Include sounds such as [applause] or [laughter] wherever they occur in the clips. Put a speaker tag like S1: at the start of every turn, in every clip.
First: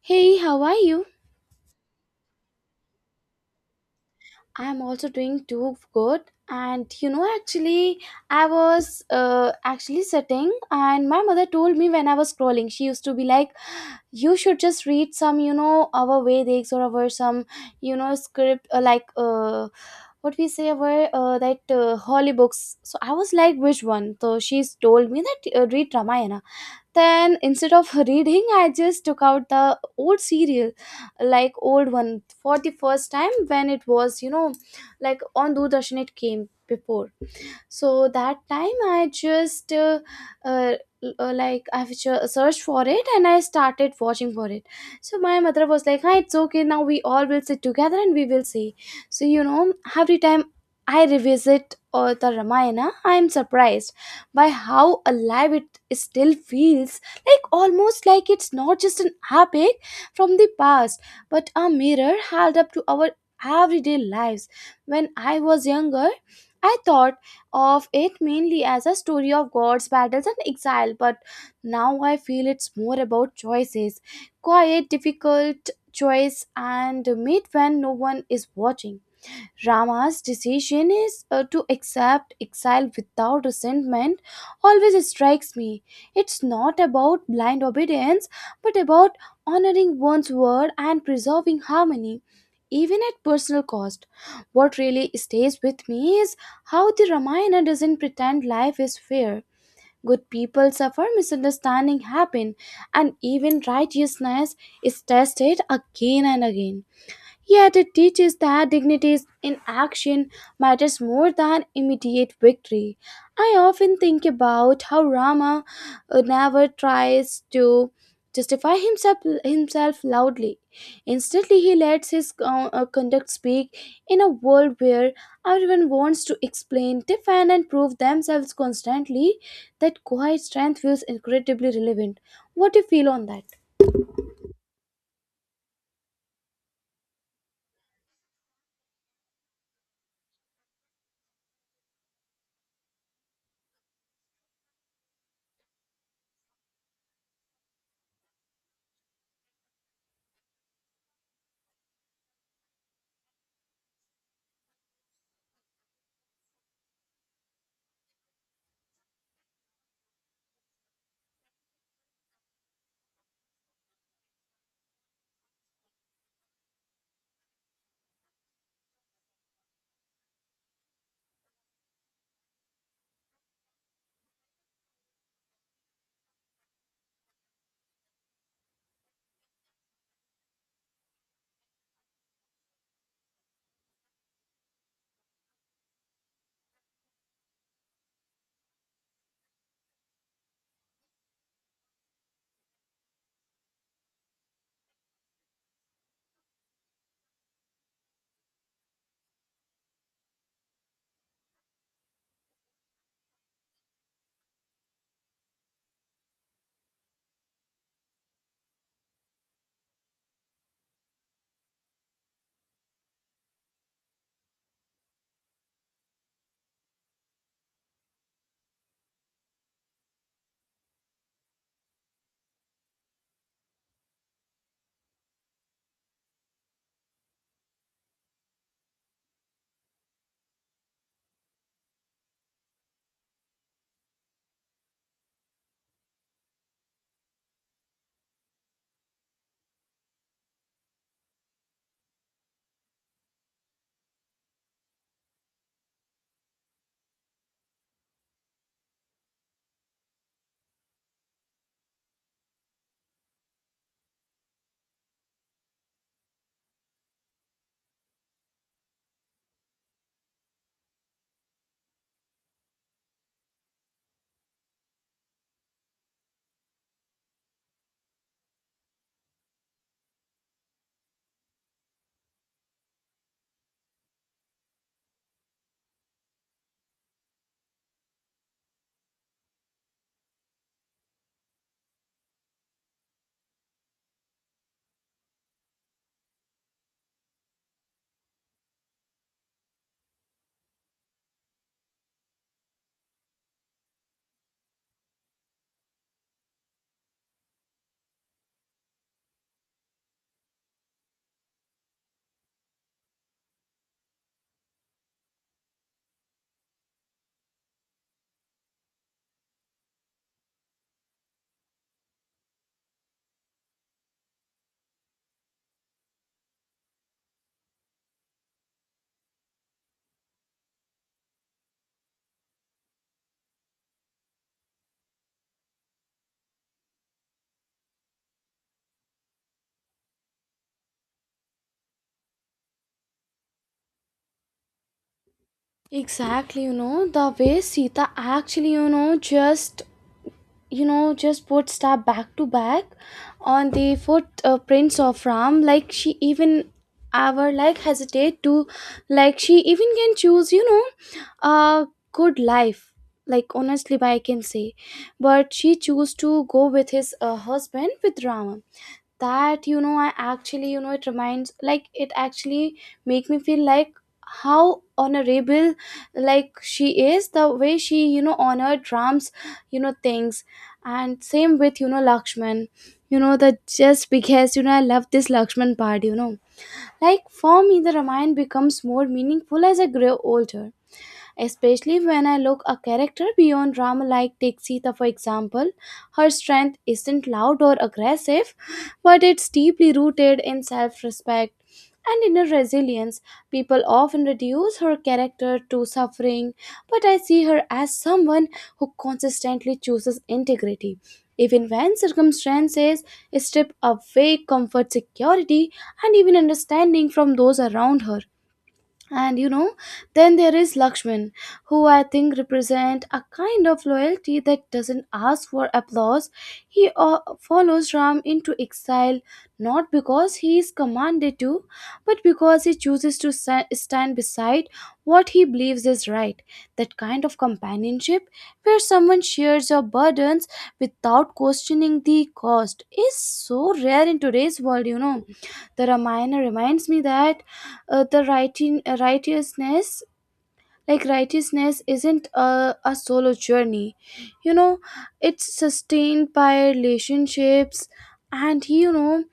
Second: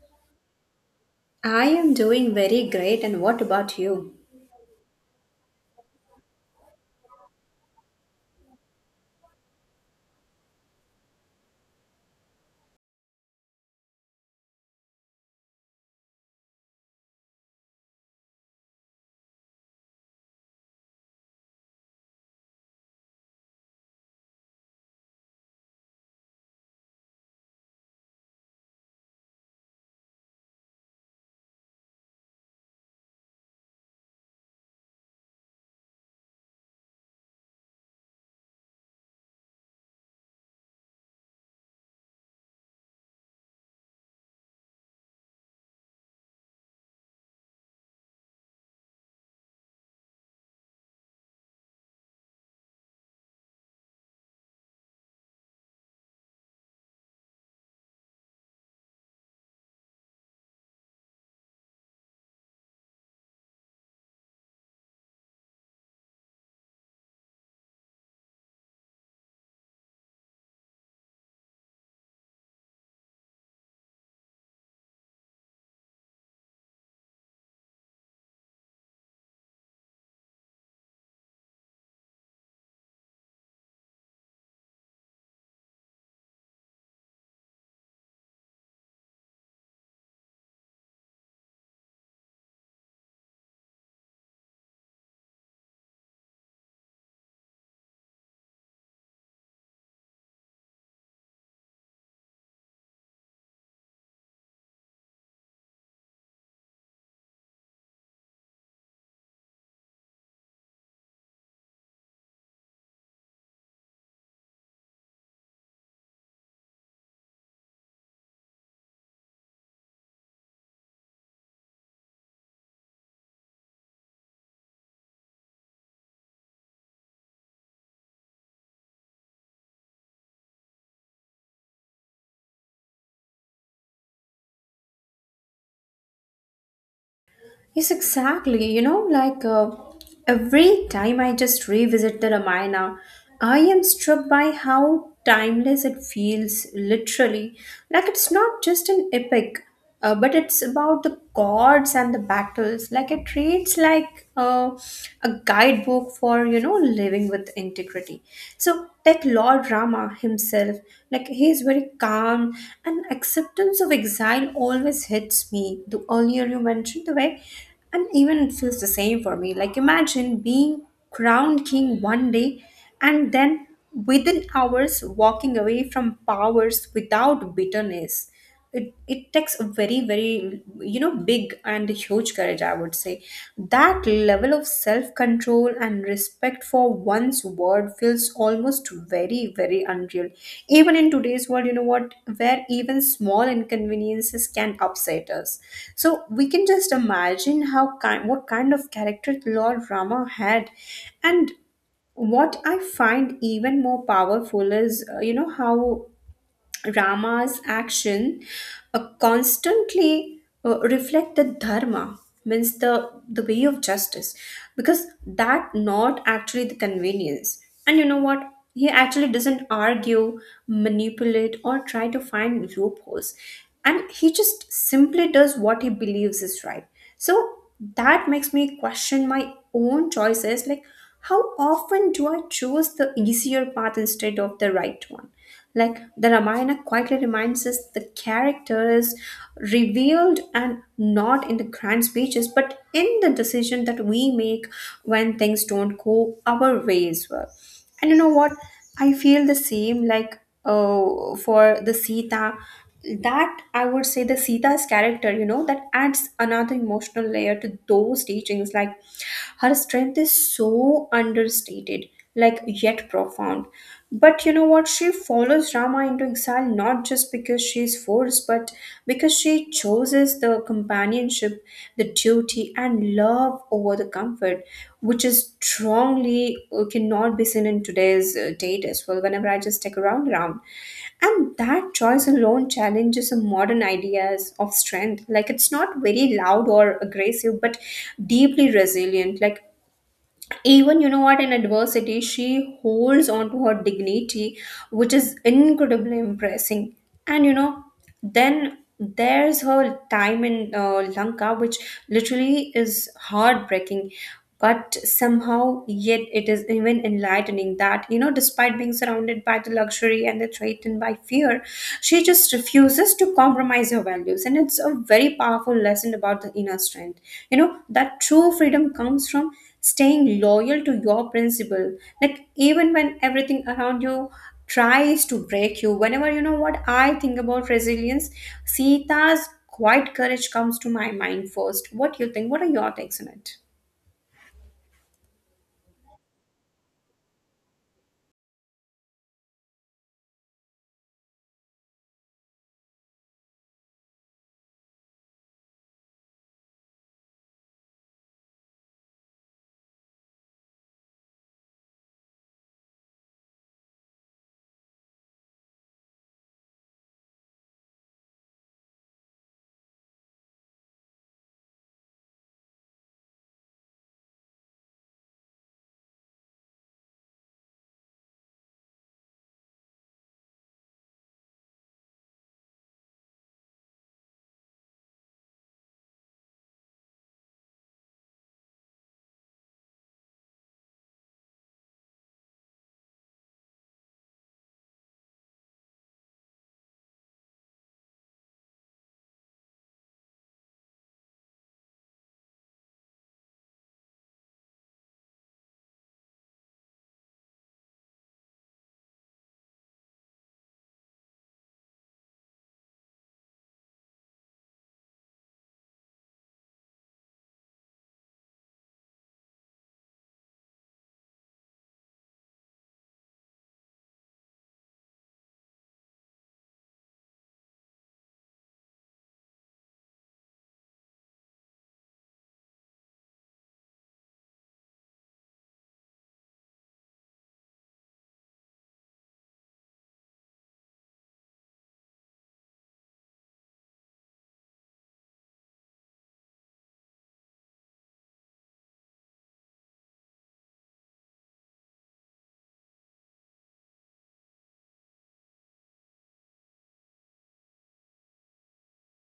S1: Hey, how are you?
S2: I am doing very great, and what about you?
S1: I'm also doing too good. And you know, actually, I was actually sitting, and my mother told me when I was scrolling, she used to be like, "You should just read some, you know, our Vedics or our some, you know, script what we say our that holy books." So I was like, "Which one?" So she's told me that read Ramayana. Then instead of reading, I just took out the old serial, like old one, for the first time when it was, you know, like on Doordarshan it came before. So that time I just uh, searched for it and I started watching for it. So my mother was like, "Hi, it's okay, now we all will sit together and we will see." So you know, every time I revisit the Ramayana, I'm surprised by how alive it still feels, like almost like it's not just an epic from the past, but a mirror held up to our everyday lives. When I was younger, I thought of it mainly as a story of gods, battles, and exile, but now I feel it's more about choices, quiet, difficult choice, and made when no one is watching. Rama's decision is to accept exile without resentment always strikes me. It's not about blind obedience, but about honoring one's word and preserving harmony, even at personal cost. What really stays with me is how the Ramayana doesn't pretend life is fair. Good people suffer, misunderstanding happen, and even righteousness is tested again and again. Yet it teaches that dignity in action matters more than immediate victory. I often think about how Rama never tries to justify himself loudly. Instantly, he lets his conduct speak in a world where everyone wants to explain, defend, and prove themselves constantly. That quiet strength feels incredibly relevant. What do you feel on that?
S2: Yes, exactly. You know, like every time I just revisit the Ramayana, I am struck by how timeless it feels, literally. Like it's not just an epic, but it's about the gods and the battles. Like it reads like a guidebook for, living with integrity. So like Lord Rama himself. Like he is very calm, and acceptance of exile always hits me. The earlier you mentioned the way, and even it feels the same for me. Like imagine being crowned king one day, and then within hours walking away from powers without bitterness. It takes a very, very big and huge courage, I would say. That level of self control and respect for one's word feels almost very, very unreal even in today's world, you know what, where even small inconveniences can upset us. So we can just imagine how kind what kind of character Lord Rama had. And what I find even more powerful is you know how Rama's action constantly reflect the dharma, means the way of justice, because that not actually the convenience. And you know what, he actually doesn't argue, manipulate, or try to find loopholes, and he just simply does what he believes is right. So that makes me question my own choices, like how often do I choose the easier path instead of the right one. Like the Ramayana quietly reminds us the character is revealed and not in the grand speeches, but in the decision that we make when things don't go our way as well. And you know what? I feel the same, like for the Sita. That, I would say, the Sita's character, that adds another emotional layer to those teachings, like her strength is so understated, like yet profound. But you know what, she follows Rama into exile not just because she's forced, but because she chooses the companionship, the duty and love over the comfort, which is strongly cannot be seen in today's date as well, whenever I just take around. And that choice alone challenges some modern ideas of strength. Like it's not very loud or aggressive, but deeply resilient. Like even you know what, in adversity she holds on to her dignity, which is incredibly impressing. And then there's her time in Lanka, which literally is heartbreaking, but somehow yet it is even enlightening, that despite being surrounded by the luxury and the threatened by fear, she just refuses to compromise her values. And it's a very powerful lesson about the inner strength, that true freedom comes from staying loyal to your principle, like even when everything around you tries to break you. Whenever you know what, I think about resilience, Sita's quiet courage comes to my mind first. What do you think? What are your takes on it?
S1: Exactly, you know, the way Sita actually, you know, just put star back to back on the footprints of Ram, like she even ever like hesitate to, like she even can choose, you know, a good life. Like honestly, I can say, but she chose to go with his husband with Rama. That you know I actually you know it reminds like it actually make me feel like how honorable, like she is, the way she you know honored drums, you know, things. And same with, you know, Lakshman, you know, the just because you know I love this Lakshman part, you know, like for me the Ramayana becomes more meaningful as I grow older, especially when I look a character beyond drama like Tixita, for example. Her strength isn't loud or aggressive, but it's deeply rooted in self respect and inner resilience. People often reduce her character to suffering, but I see her as someone who consistently chooses integrity, even when circumstances strip away comfort, security, and even understanding from those around her. And you know, then there is Lakshman, who I think represent a kind of loyalty that doesn't ask for applause. He follows Ram into exile not because he is commanded to, but because he chooses to stand beside what he believes is right. That kind of companionship, where someone shares your burdens without questioning the cost, is so rare in today's world, you know. The Ramayana reminds me that righteousness, like righteousness isn't a solo journey, you know, it's sustained by relationships, and you know,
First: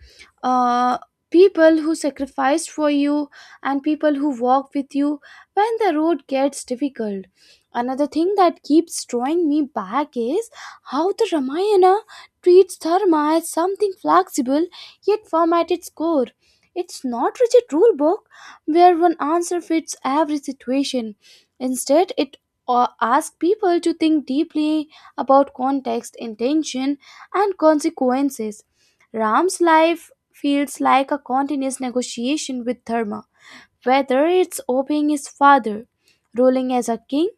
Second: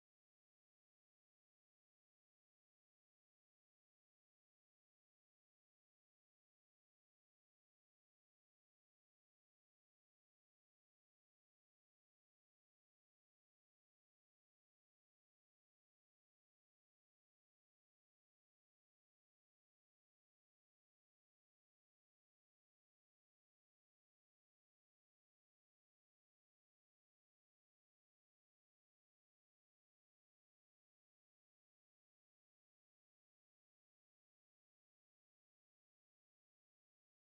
S1: uh, people who sacrificed for you and people who walk with you when the road gets difficult. Another thing that keeps drawing me back is how the Ramayana treats dharma as something flexible yet firm at its core. It's not rigid rule book where one answer fits every situation. Instead, it asks people to think deeply about context, intention, and consequences. Ram's life feels like a continuous negotiation with Dharma, whether it's obeying his father, ruling as a king,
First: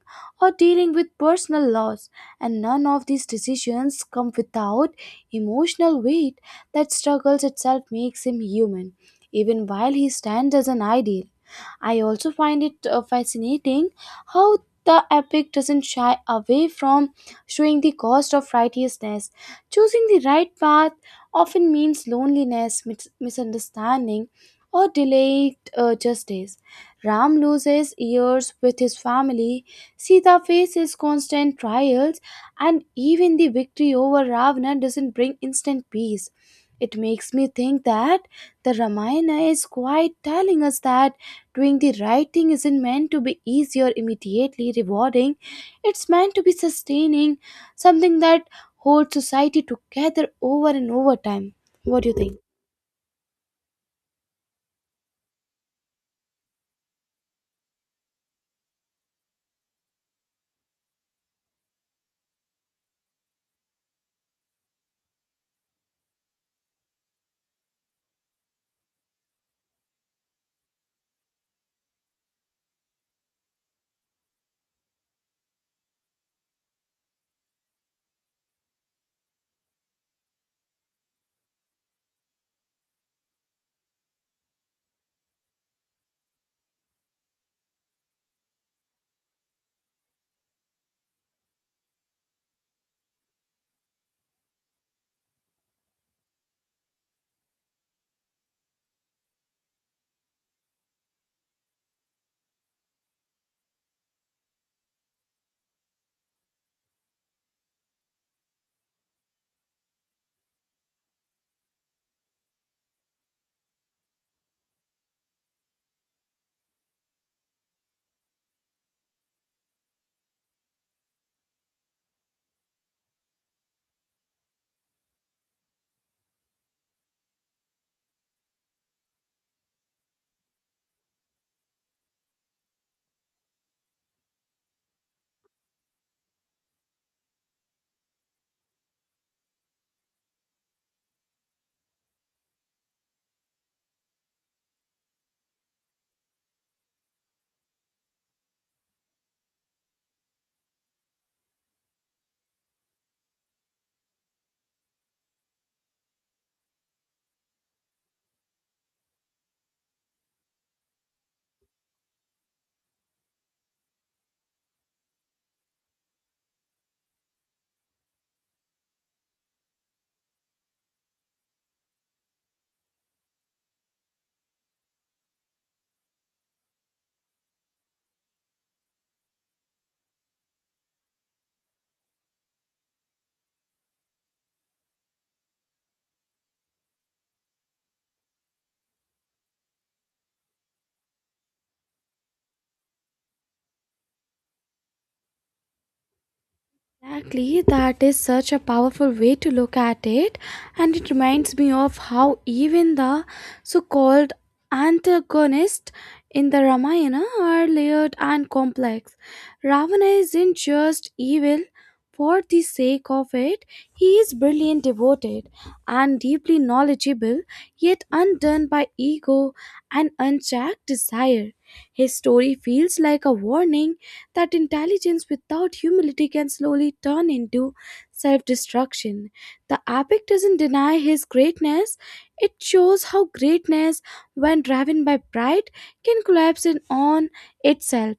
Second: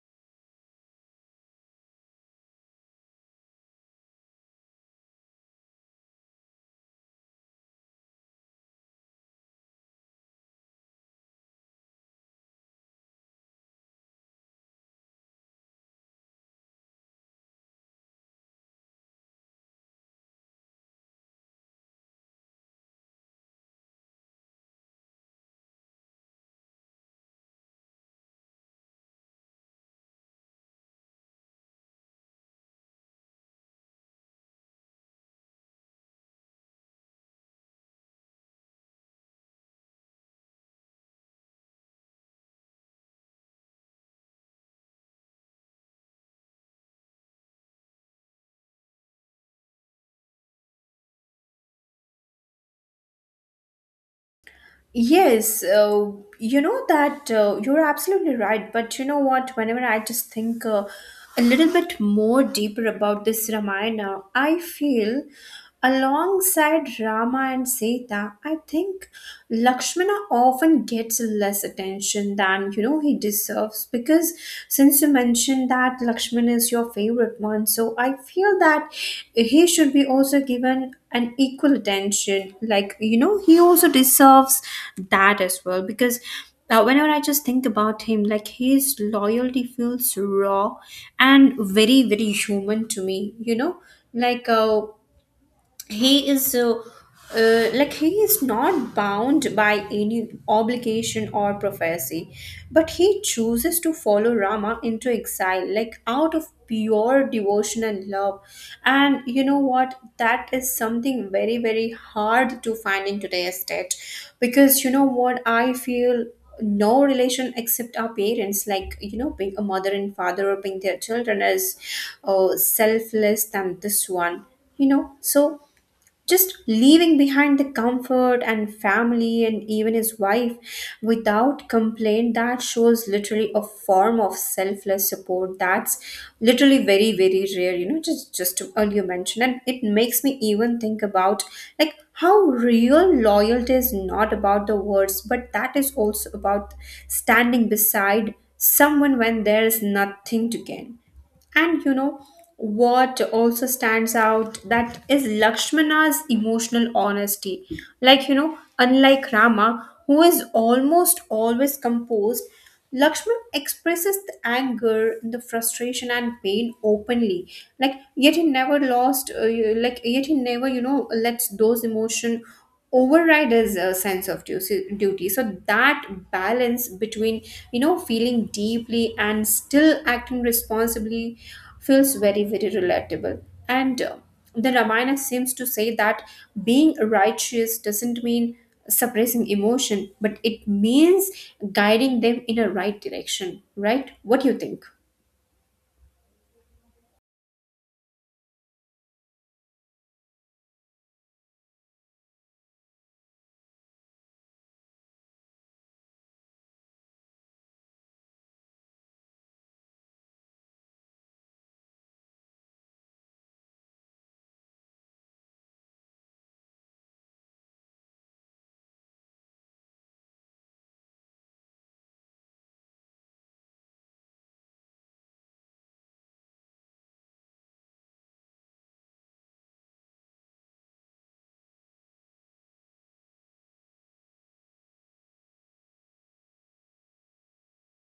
S1: or dealing with personal loss, and none of these decisions come without emotional weight. That struggles itself makes him human, even while he stands as an ideal. I also find it fascinating how the epic doesn't shy away from showing the cost of righteousness. Choosing the right path often means loneliness, misunderstanding, or delayed justice. Ram loses years with his family, Sita faces constant trials, and even the victory over Ravana doesn't bring instant peace. It makes me think that the Ramayana is quite telling us that doing the right thing isn't meant to be easy or immediately rewarding. It's meant to be sustaining, something that holds society together over and over time. What do you think?
S2: Yes, you know that you're absolutely right. But you know what? Whenever I just think a little bit more deeper about this Ramayana, I feel alongside Rama and Sita, I think Lakshmana often gets less attention than he deserves, because since you mentioned that Lakshman is your favorite one, so I feel that he should be also given an equal attention. Like, he also deserves that as well because. Whenever I just think about him, like his loyalty feels raw and very, very human to me. You know, like he is uh, he is not bound by any obligation or prophecy, but he chooses to follow Rama into exile, like out of pure devotion and love. And you know what, that is something very, very hard to find in today's state, because you know what, I feel no relation except our parents, like being a mother and father or being their children is selfless than this one, so just leaving behind the comfort and family and even his wife without complaint, that shows literally a form of selfless support that's literally very, very rare, just to earlier mention. And it makes me even think about, like, how real loyalty is not about the words, but that is also about standing beside someone when there is nothing to gain. And you know what also stands out, that is Lakshmana's emotional honesty. Like unlike Rama, who is almost always composed, Lakshman expresses the anger, the frustration and pain openly. Like yet he never lost. Like yet he never lets those emotion override is a sense of duty. So that balance between feeling deeply and still acting responsibly feels very, very relatable. And the Ramayana seems to say that being righteous doesn't mean suppressing emotion, but it means guiding them in a right direction, right? What do you think?
S1: Exactly, that is such a powerful way to look at it, and it reminds me of how even the so called antagonists in the Ramayana are layered and complex. Ravana isn't just evil for the sake of it, he is brilliant, devoted, and deeply knowledgeable, yet undone by ego and unchecked desire. His story feels like a warning that intelligence without humility can slowly turn into self destruction. The epic doesn't deny his greatness, it shows how greatness, when driven by pride, can collapse in on itself.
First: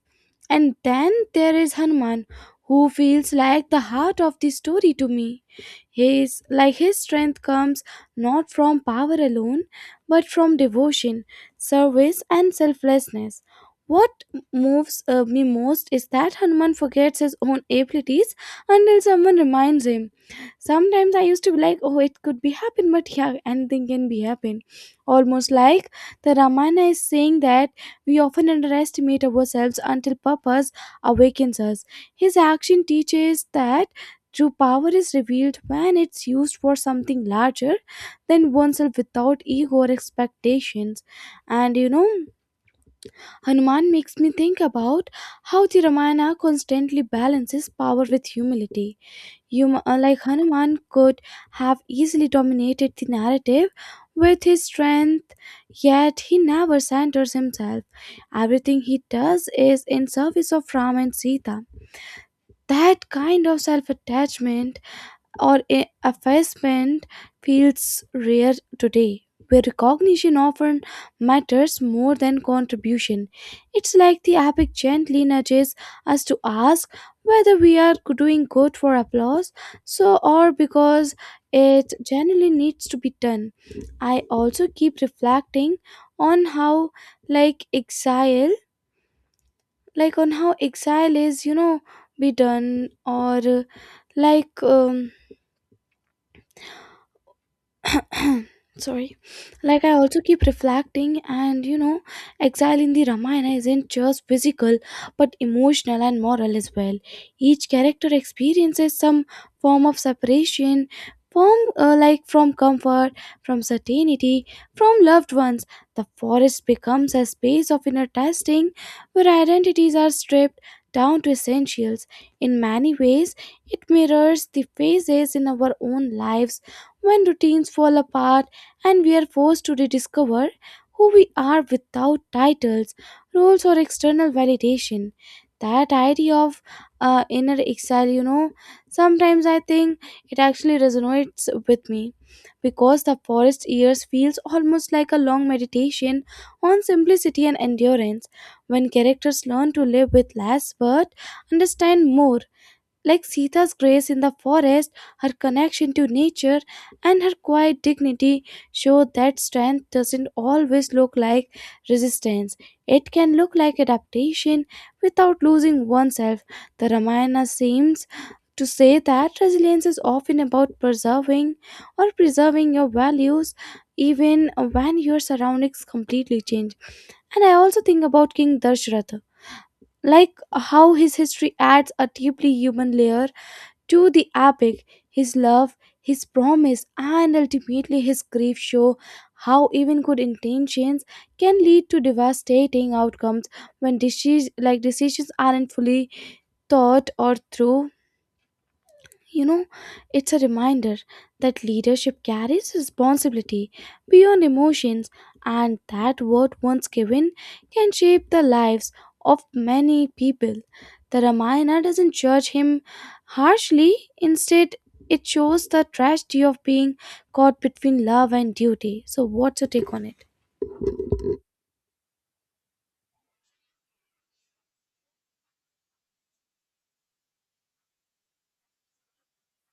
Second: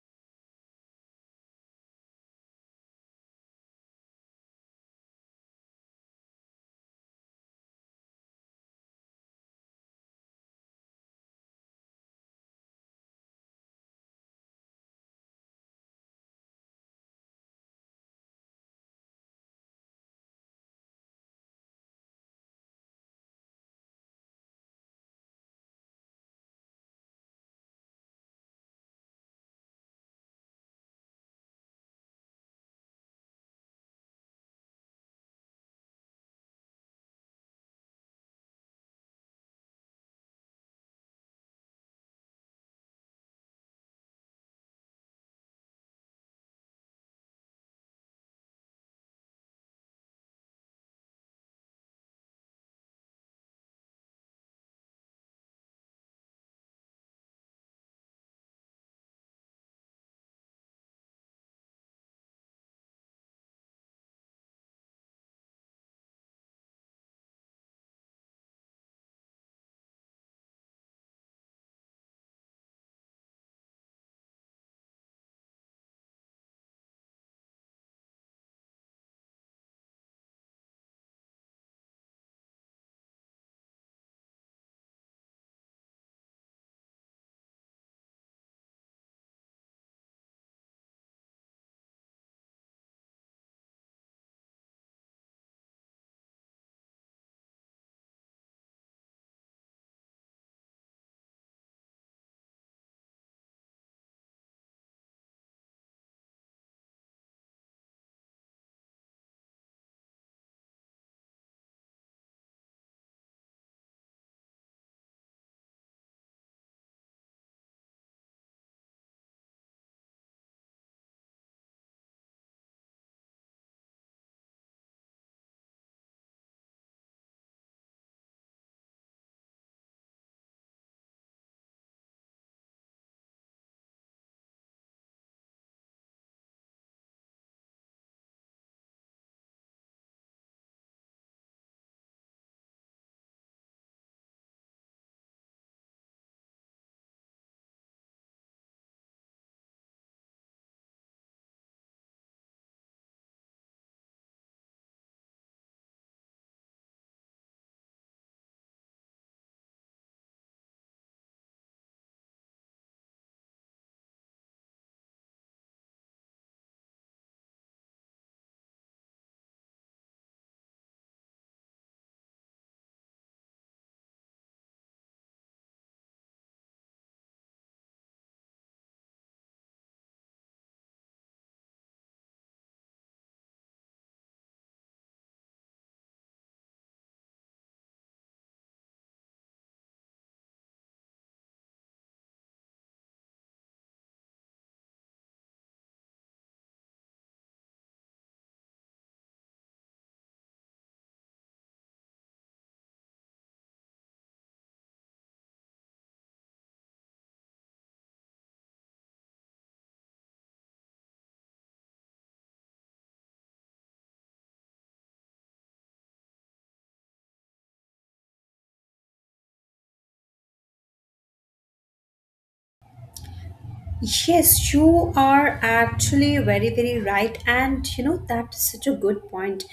S1: And then there is Hanuman, who feels like the heart of the story to me. His strength comes not from power alone, but from devotion, service, and selflessness. What moves me most is that Hanuman forgets his own abilities until someone reminds him. Sometimes I used to be like, oh, it could be happen, but yeah, anything can be happen. Almost like the Ramayana is saying that we often underestimate ourselves until purpose awakens us. His action teaches that true power is revealed when it's used for something larger than oneself without ego or expectations. And you know, Hanuman makes me think about how the Ramayana constantly balances power with humility. Hanuman could have easily dominated the narrative with his strength, yet he never centers himself. Everything he does is in service of Ram and Sita. That kind of self attachment or a effacement feels rare today, where recognition often matters more than contribution. It's like the epic gently nudges us to ask whether we are doing good for applause, so or because it generally needs to be done. I also keep reflecting on how, like exile, like on how exile is, you know, be done, or like [coughs] sorry, like I also keep reflecting, and you know, exile in the Ramayana isn't just physical, but emotional and moral as well. Each character experiences some form of separation from, like from comfort, from certainty, from loved ones. The forest becomes a space of inner testing where identities are stripped down to essentials. In many ways it mirrors the phases in our own lives when routines fall apart and we are forced to rediscover who we are without titles, roles, or external validation. That idea of inner exile, you know, sometimes I think it actually resonates with me because the forest years feels almost like a long meditation on simplicity and endurance, when characters learn to live with less but understand more. Like Sita's grace in the forest, her connection to nature, and her quiet dignity show that strength doesn't always look like resistance. It can look like adaptation without losing oneself. The Ramayana seems to say that resilience is often about preserving your values even when your surroundings completely change. And I also think about King Dashratha, like how his history adds a deeply human layer to the epic. His love, his promise, and ultimately his grief show how even good intentions can lead to devastating outcomes when decisions aren't fully thought or through. You know, it's a reminder that leadership carries responsibility beyond emotions, and that word once given can shape the lives of many people. The Ramayana doesn't judge him harshly, instead, it shows the tragedy of being caught between love and duty. So, what's your take on it?
S2: Yes, you are actually very, very right. And that is such a good point.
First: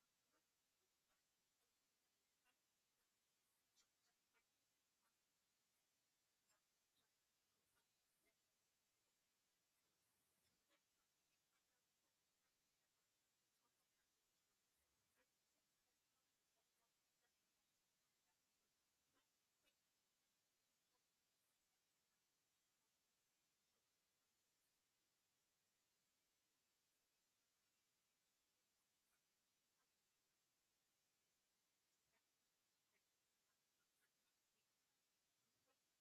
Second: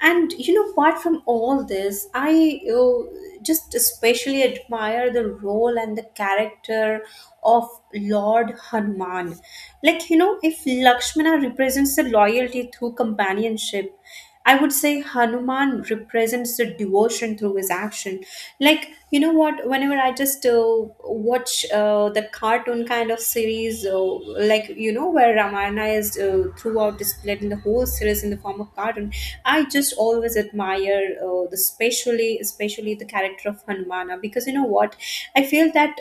S2: And apart from all this, I just especially admire the role and the character of Lord Hanuman. Like, if Lakshmana represents the loyalty through companionship, I would say Hanuman represents the devotion through his action. Like, you know what? Whenever I just watch the cartoon kind of series, like, where Ramayana is throughout displayed in the whole series in the form of cartoon, I just always admire, the especially, especially the character of Hanumana, because you know what? I feel that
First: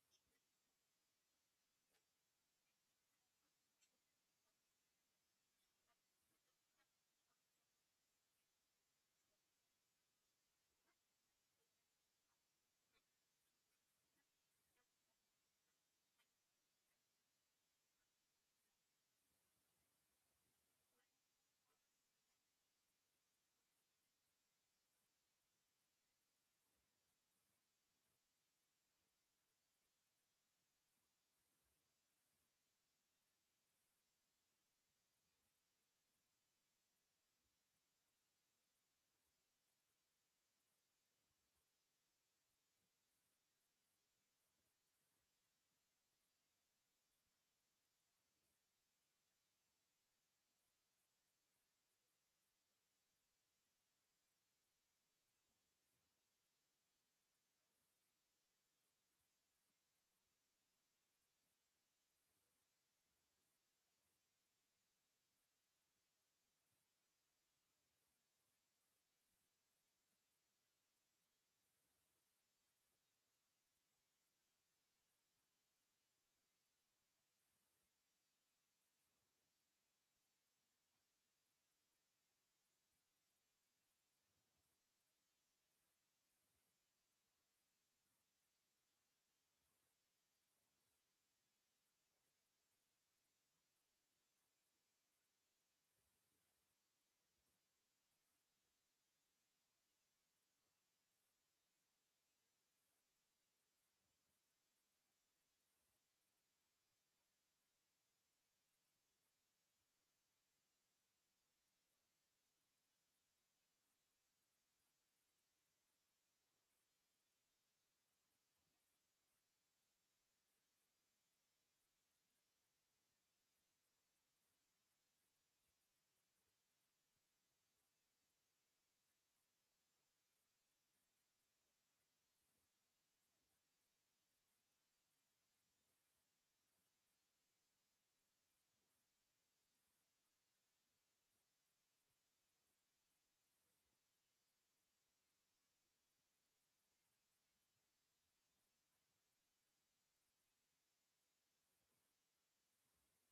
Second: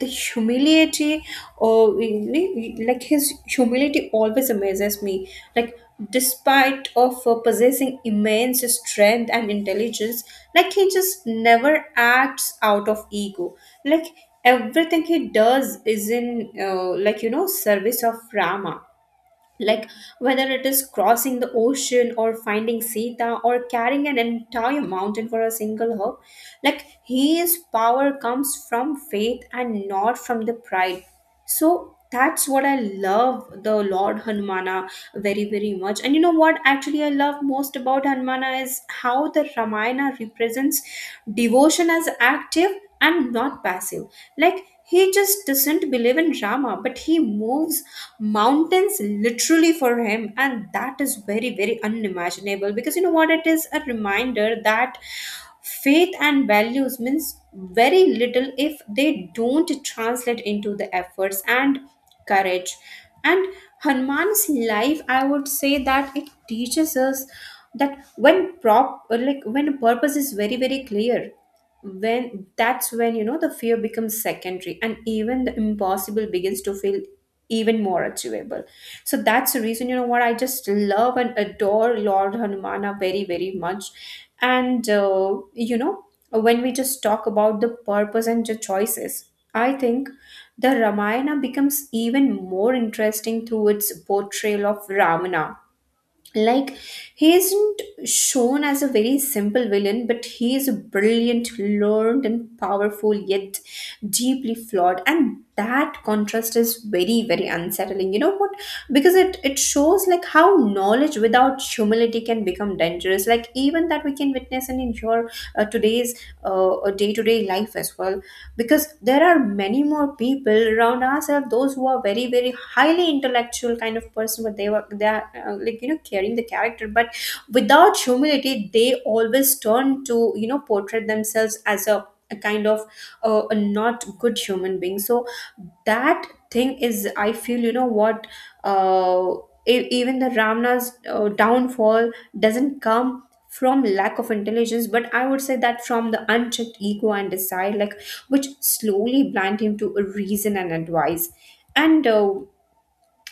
S2: the humility or like his humility always amazes me, like despite of possessing immense strength and intelligence, like he just never acts out of ego, like everything he does is in like service of Rama, like whether it is crossing the ocean or finding Sita or carrying an entire mountain for a single hope, like his power comes from faith and not from the pride. So that's what I love the Lord Hanumana very, very much. And you know what, actually, I love most about Hanumana is how the Ramayana represents devotion as active and not passive. Like he just doesn't believe in Rama, but he moves mountains literally for him, and that is very, very unimaginable, because you know what? It is a reminder that faith and values means very little if they don't translate into the efforts and courage. And Hanuman's life, I would say, that it teaches us that when prop like when purpose is very, very clear, when that's when the fear becomes secondary and even the impossible begins to feel even more achievable. So that's the reason, you know what, I just love and adore Lord Hanumana very, very much. And when we just talk about the purpose and the choices, I think the Ramayana becomes even more interesting through its portrayal of Ravana. Like he isn't shown as a very simple villain, but he is a brilliant, learned and powerful, yet deeply flawed, and that contrast is very, very unsettling, you know what? Because it shows like how knowledge without humility can become dangerous, like even that we can witness in your today's day-to-day life as well. Because there are many more people around ourselves, those who are very, very highly intellectual kind of person, but they are like carrying the character, but without humility, they always turn to portray themselves as a kind of a not good human being. So that thing is, I feel, you know what, uh, even the Ramna's downfall doesn't come from lack of intelligence, but I would say that from the unchecked ego and desire, like which slowly blind him to reason and advice. And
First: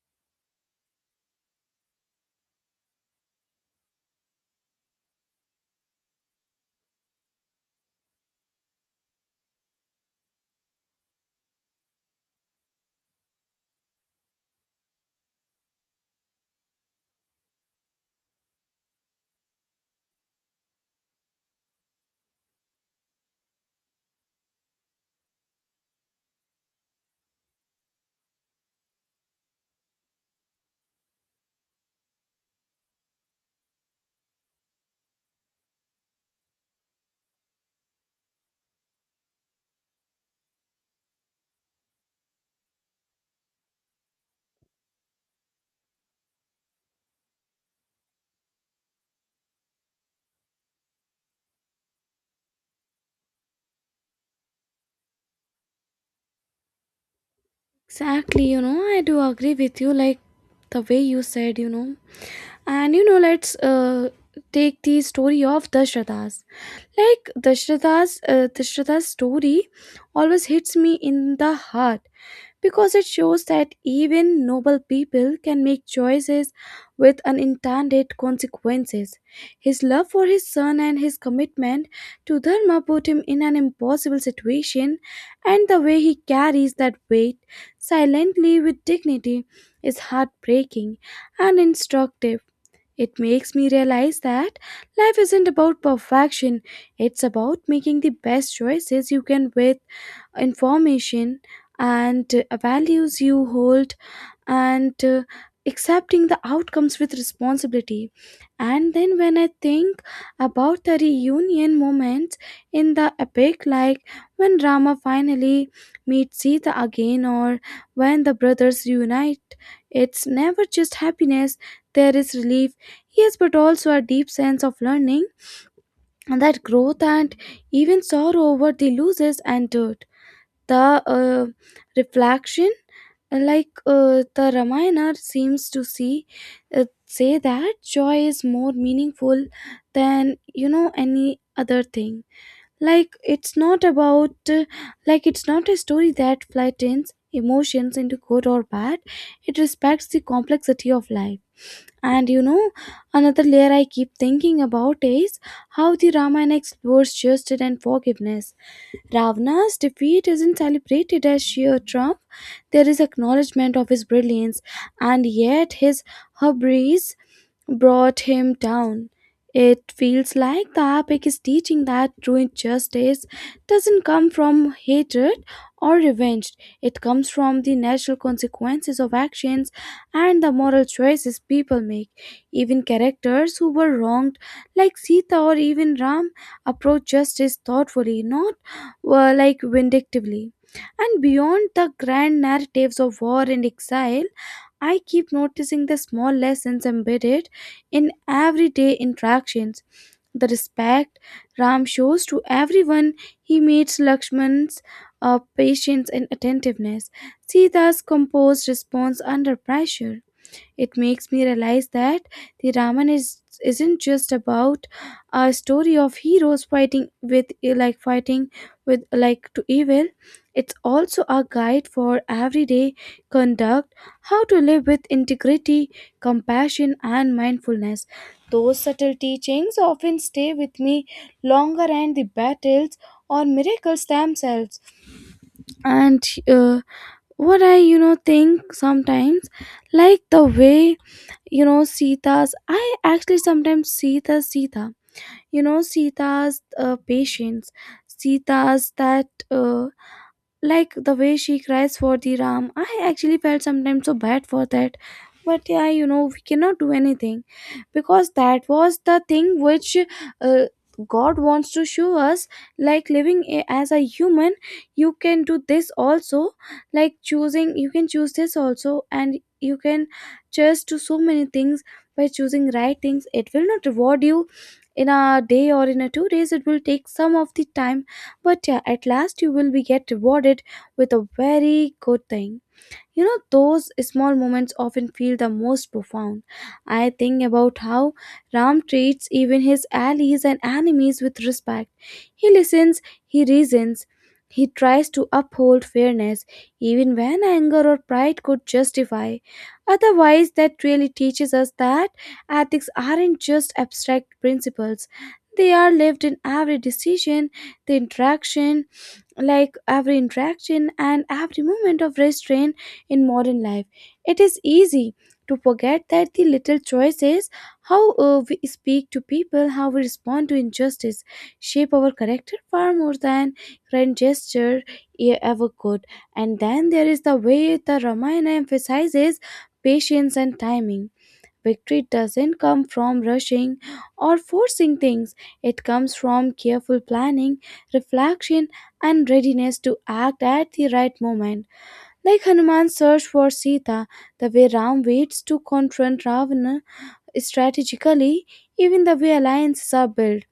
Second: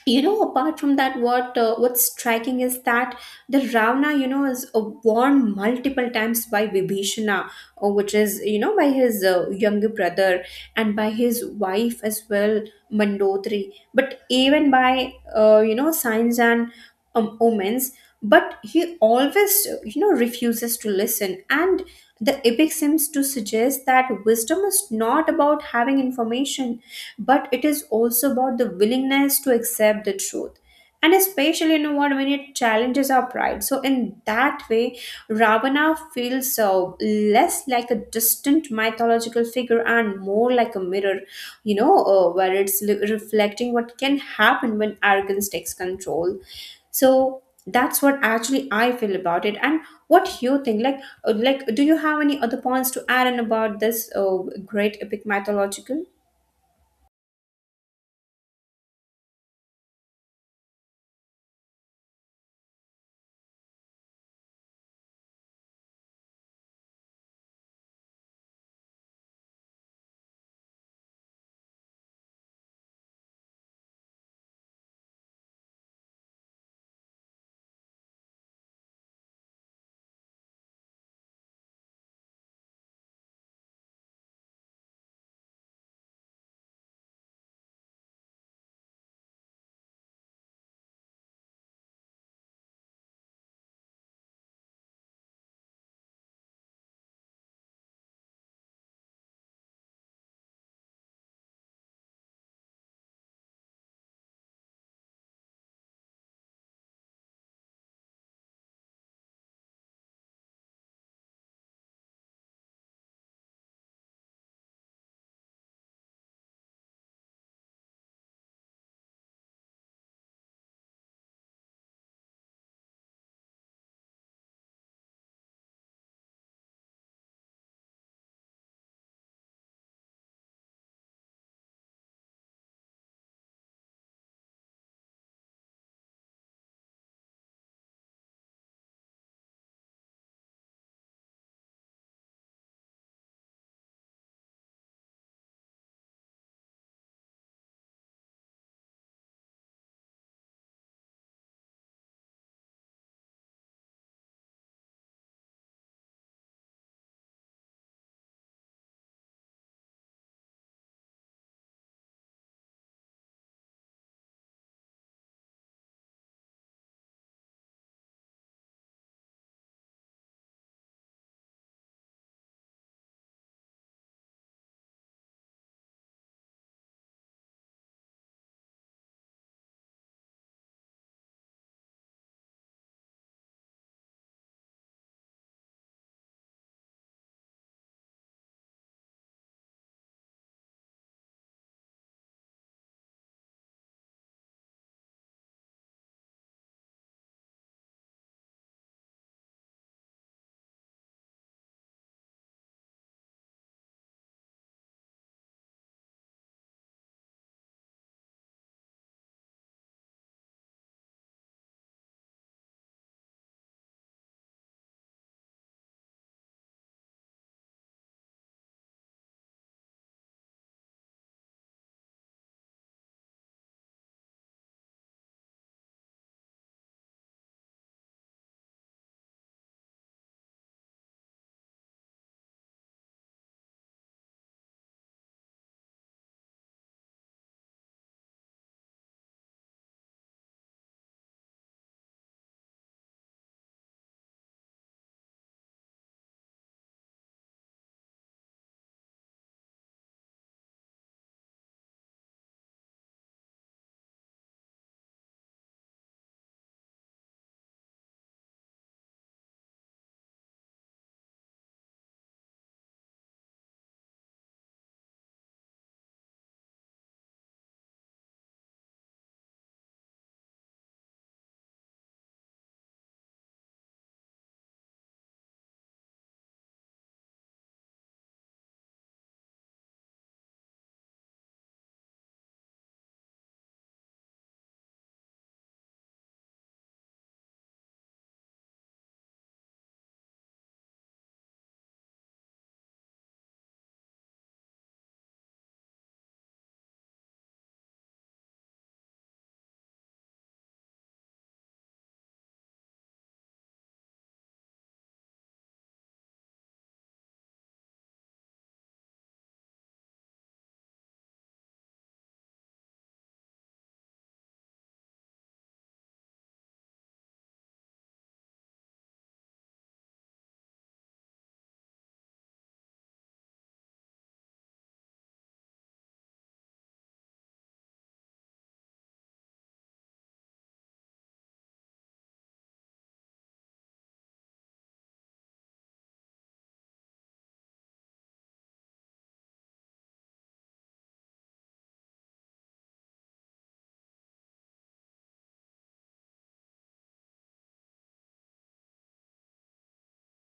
S2: You know, apart from that, what's striking is that the ravana, you know, is warned multiple times by vibhishana, which is, you know, by his younger brother, and by his wife as well, mandotri, but even by you know, signs and omens. But he always you know, refuses to listen. And the epic seems to suggest that wisdom is not about having information, but it is also about the willingness to accept the truth, and especially, you know what, when it challenges our pride. So in that way, ravana feels less like a distant mythological figure and more like a mirror, you know, where it's reflecting what can happen when arrogance takes control. So that's what actually I feel about it. And what you think, like, like, do you have any other points to add in about this great epic mythological?
S1: Exactly, you know, I do agree with you. Like the way you said, you know, and you know, let's take the story of Dashrata's. Like Dashrata's story always hits me in the heart because it shows that even noble people can make choices with unintended consequences. His love for his son and his commitment to Dharma put him in an impossible situation, and the way he carries that weight silently with dignity is heartbreaking and instructive. It makes me realize that life isn't about perfection, it's about making the best choices you can with information and values you hold, and accepting the outcomes with responsibility. And then when I think about the reunion moments in the epic, like when Rama finally meets Sita again, or when the brothers reunite, it's never just happiness. There is relief, yes, but also a deep sense of learning. And that growth and even sorrow over the losses endured the uh, reflection, like the Ramayana seems to see say that joy is more meaningful than any other thing. Like it's not about like it's not a story that flattens emotions into good or bad. It respects the complexity of life. And another layer I keep thinking about is how the Ramayana explores justice and forgiveness. Ravana's defeat isn't celebrated as sheer triumph, there is acknowledgement of his brilliance, and yet his hubris brought him down. It feels like the epic is teaching that true justice doesn't come from hatred or revenge. It comes from the natural consequences of actions and the moral choices people make. Even characters who were wronged, like Sita or even Ram, approach justice thoughtfully, not like vindictively. And beyond the grand narratives of war and exile, I keep noticing the small lessons embedded in everyday interactions, the respect Ram shows to everyone he meets, Lakshman's patience and attentiveness, Sita's composed response under pressure. It makes me realize that the Raman is isn't just about a story of heroes fighting with like fighting to evil. It's also a guide for everyday conduct, how to live with integrity, compassion, and mindfulness. Those subtle teachings often stay with me longer than the battles or miracles themselves. And what I think sometimes, like the way Sita's, I actually sometimes see the Sita, Sita's patience, Sita's, that, like the way she cries for the Ram, I actually felt sometimes so bad for that. But yeah, we cannot do anything because that was the thing which uh, God wants to show us. Like living as a human, you can do this also. Like choosing you can choose this also, and you can just do so many things. By choosing right things, it will not reward you in a day or in a 2 days. It will take some of the time, but yeah, at last you will be get rewarded with a very good thing. Those small moments often feel the most profound. I think about how Ram treats even his allies and enemies with respect. He listens, he reasons, he tries to uphold fairness, even when anger or pride could justify otherwise. That really teaches us that ethics aren't just abstract principles. They are lived in every decision, the interaction, like every interaction and every moment of restraint in modern life. It is easy to forget that the little choices, how we speak to people, how we respond to injustice, shape our character far more than grand gesture ever could. And then there is the way the Ramayana emphasizes patience and timing. Victory doesn't come from rushing or forcing things, it comes from careful planning, reflection, and readiness to act at the right moment. Like Hanuman's search for Sita, the way Ram waits to confront Ravana strategically, even the way alliances are built.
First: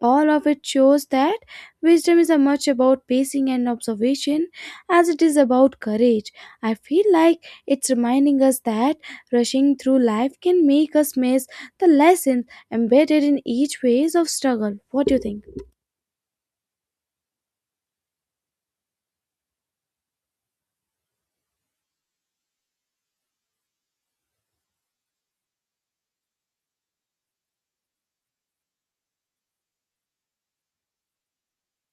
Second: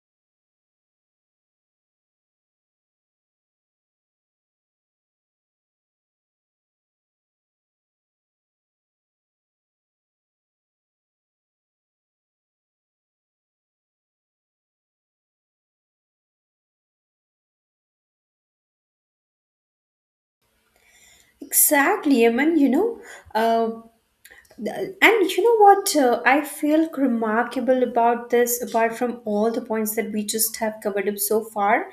S1: All of it shows that wisdom is as much about pacing and observation as it is about courage. I feel like it's reminding us that rushing through life can make us miss the lessons embedded in each phase of struggle. What do you think?
S2: Exactly, I you know, uh, th- and you know what, I feel remarkable about this, apart from all the points that we just have covered up so far,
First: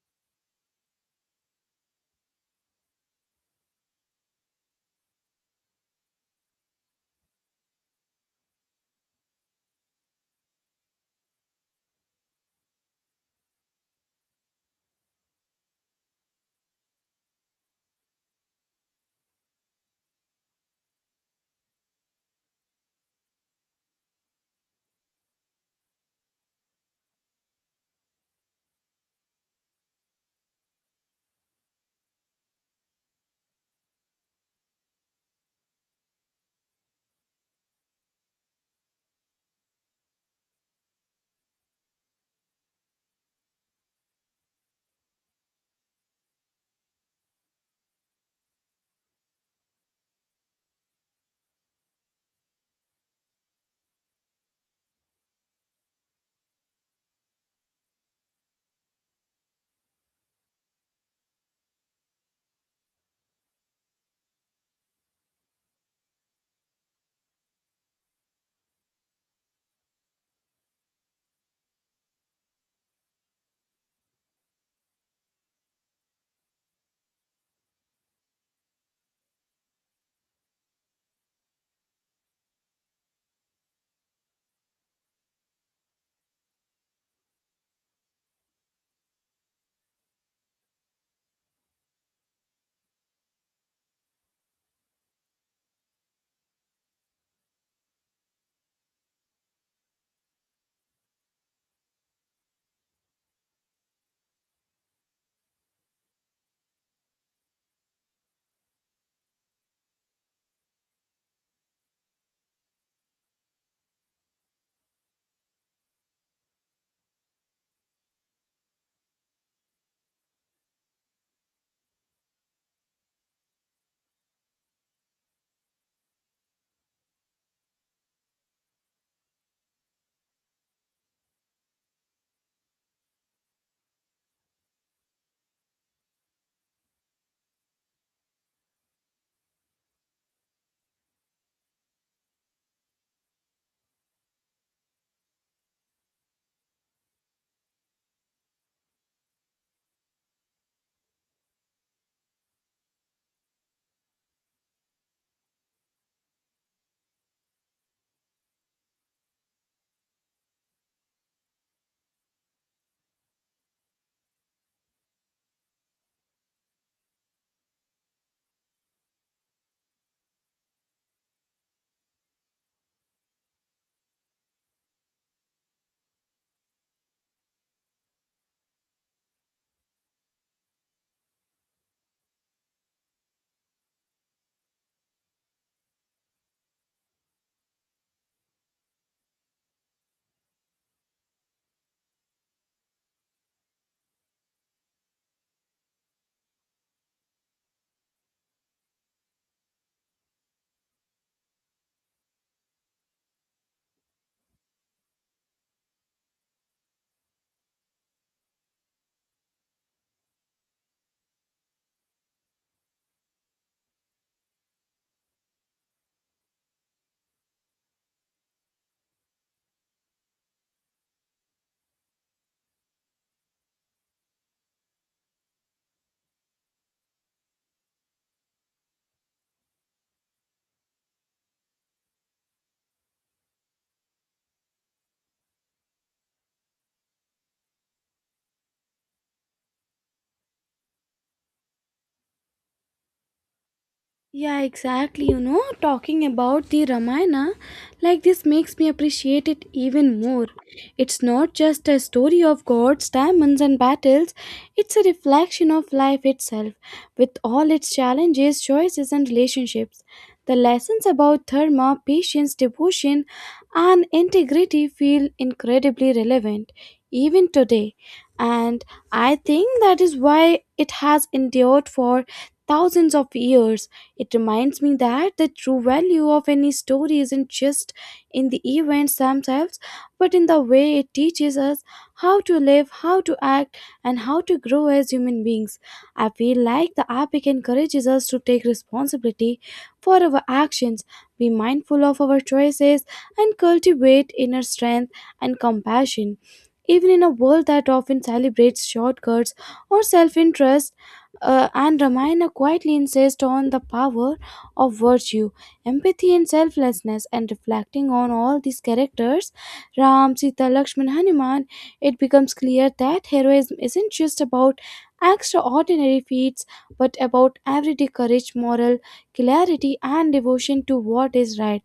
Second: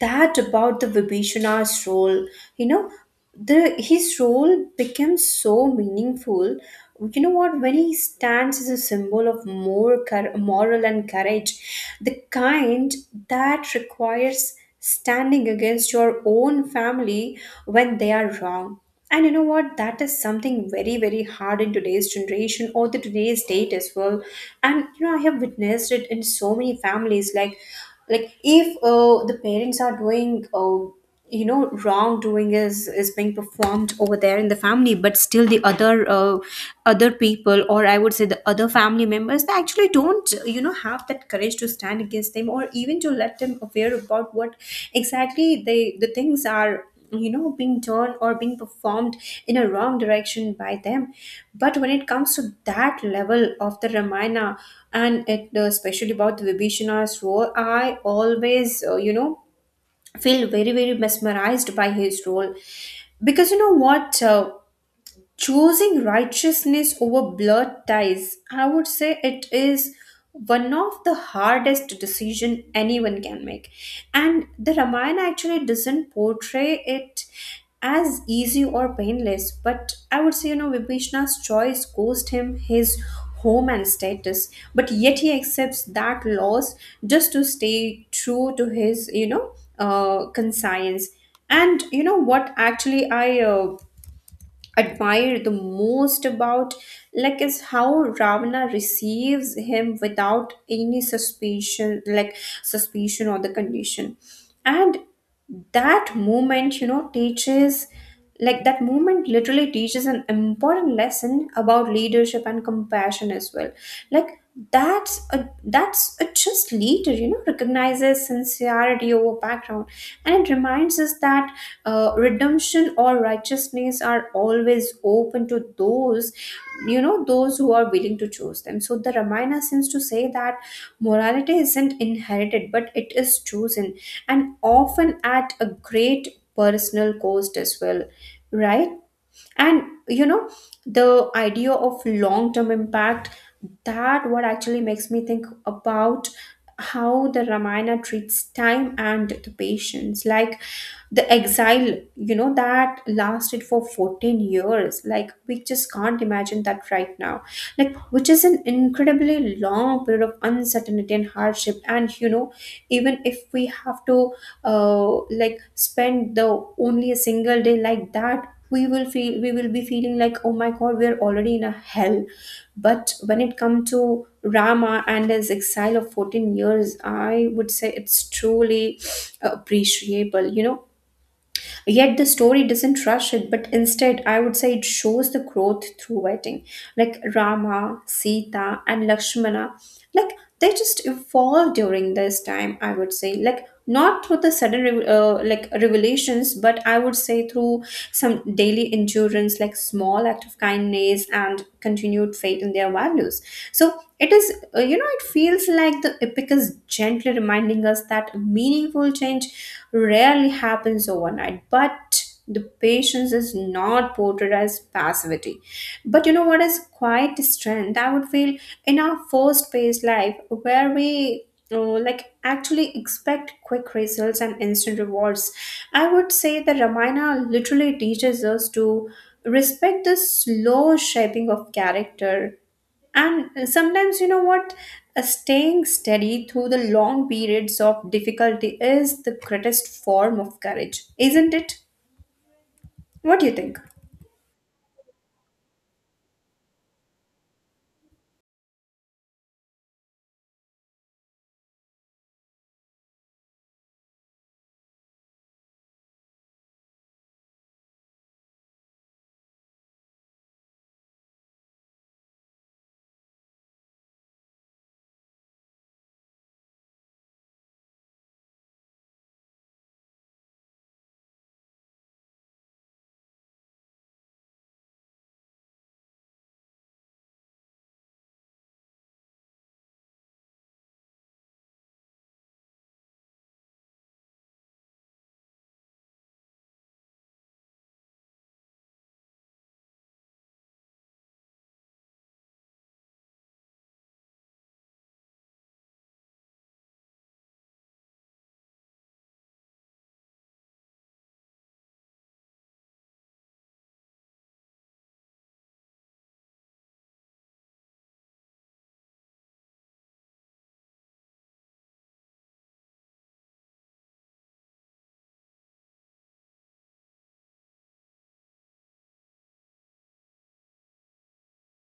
S2: that about the Vibhishana's role, you know, the his role becomes so meaningful. You know what? When he stands as a symbol of moral and courage, the kind that requires standing against your own family when they are wrong. And you know what? That is something very, very hard in today's generation or the today's date as well. And you know, I have witnessed it in so many families. Like, if the parents are doing, you know, wrongdoing is being performed over there in the family, but still the other other people, or I would say the other family members, they actually don't, you know, have that courage to stand against them, or even to let them aware about what exactly the things are, you know, being done or being performed in a wrong direction by them. But when it comes to that level of the ramayana, and it especially about the vibhishana's role, I always you know, feel very, very mesmerized by his role, because you know what, choosing righteousness over blood ties, I would say it is one of the hardest decision anyone can make. And the ramayana actually doesn't portray it as easy or painless, but I would say, you know, vibhishna's choice cost him his home and status, but yet he accepts that loss just to stay true to his, you know, conscience. And you know what, actually I admire the most about, like, is how ravana receives him without any suspicion, like suspicion or the condition. And that moment, you know, teaches, like that moment literally teaches an important lesson about leadership and compassion as well. Like, that's a just leader, you know, recognizes sincerity over background. And it reminds us that redemption or righteousness are always open to those, you know, those who are willing to choose them. So the ramayana seems to say that morality isn't inherited, but it is chosen, and often at a great personal cost as well, right? And you know, the idea of long term impact, that what actually makes me think about how the ramayana treats time and the patience, like the exile, you know, that lasted for 14 years, like we just can't imagine that right now, like which is an incredibly long period of uncertainty and hardship. And you know, even if we have to like spend the only a single day like that, we will feel we will be feeling like, oh my god, we are already in a hell. But when it comes to rama and his exile of 14 years, I would say it's truly appreciable, you know. Yet the story doesn't rush it, but instead, I would say it shows the growth through waiting. Like Rama, Sita, and Lakshmana, like they just evolve during this time. I would say, like, not through the like revelations, but I would say through some daily endurance, like small act of kindness and continued faith in their values. So it is, you know, it feels like the epic is gently gently reminding us that meaningful change rarely happens overnight. But the patience is not portrayed as passivity. But you know what is quite strength? I would feel in our first paced life where we like actually expect quick results and instant rewards. I would say the Ramayana literally teaches us to respect the slow shaping of character. And sometimes, you know what? Staying steady through the long periods of difficulty is the greatest form of courage, isn't it? What do you think?
S1: Yeah, exactly. You know, talking about the Ramayana, like this makes me appreciate it even more. It's not just a story of gods, diamonds, and battles, it's a reflection of life itself, with all its challenges, choices, and relationships. The lessons about dharma, patience, devotion, and integrity feel incredibly relevant, even today. And I think that is why it has endured for thousands of years. It reminds me that the true value of any story isn't just in the events themselves, but in the way it teaches us how to live, how to act, and how to grow as human beings. I feel like the epic encourages us to take responsibility for our actions, be mindful of our choices, and cultivate inner strength and compassion. Even in a world that often celebrates shortcuts or self interest, and Ramayana quietly insists on the power of virtue, empathy, and selflessness. And reflecting on all these characters, Ram, Sita, Lakshman, Hanuman, it becomes clear that heroism isn't just about extraordinary feats, but about everyday courage, moral clarity, and devotion to what is right.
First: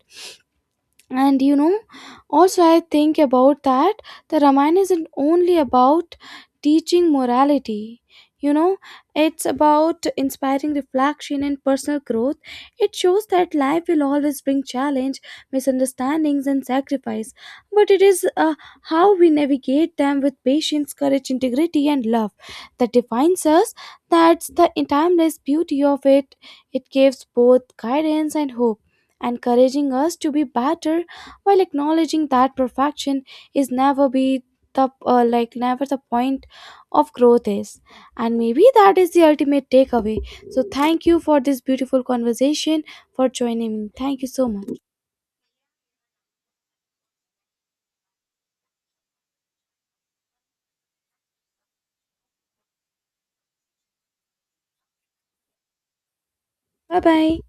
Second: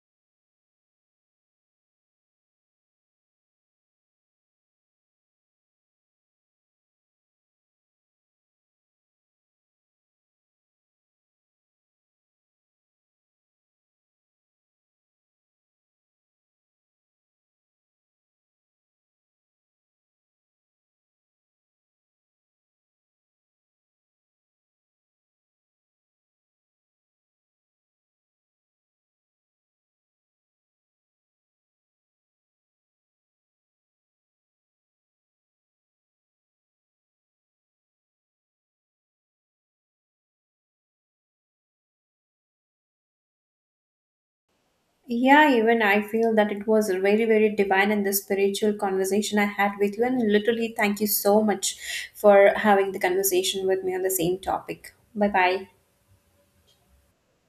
S1: And you know, also I think about that the Ramayana isn't only about teaching morality. You know, it's about inspiring reflection and personal growth. It shows that life will always bring challenge, misunderstandings, and sacrifice, but it is how we navigate them with patience, courage, integrity, and love that defines us. That's the timeless beauty of it. It gives both guidance and hope, encouraging us to be better while acknowledging that perfection is never be the, like, never the point. Of growth is, and maybe that is the ultimate takeaway. So thank you for this beautiful conversation, for joining me. Thank you so much.
S2: Yeah, even I feel that it was very, very divine in the spiritual conversation I had with you. And literally, thank you so much for having the conversation with me on the same topic. Bye bye.
S1: Bye bye.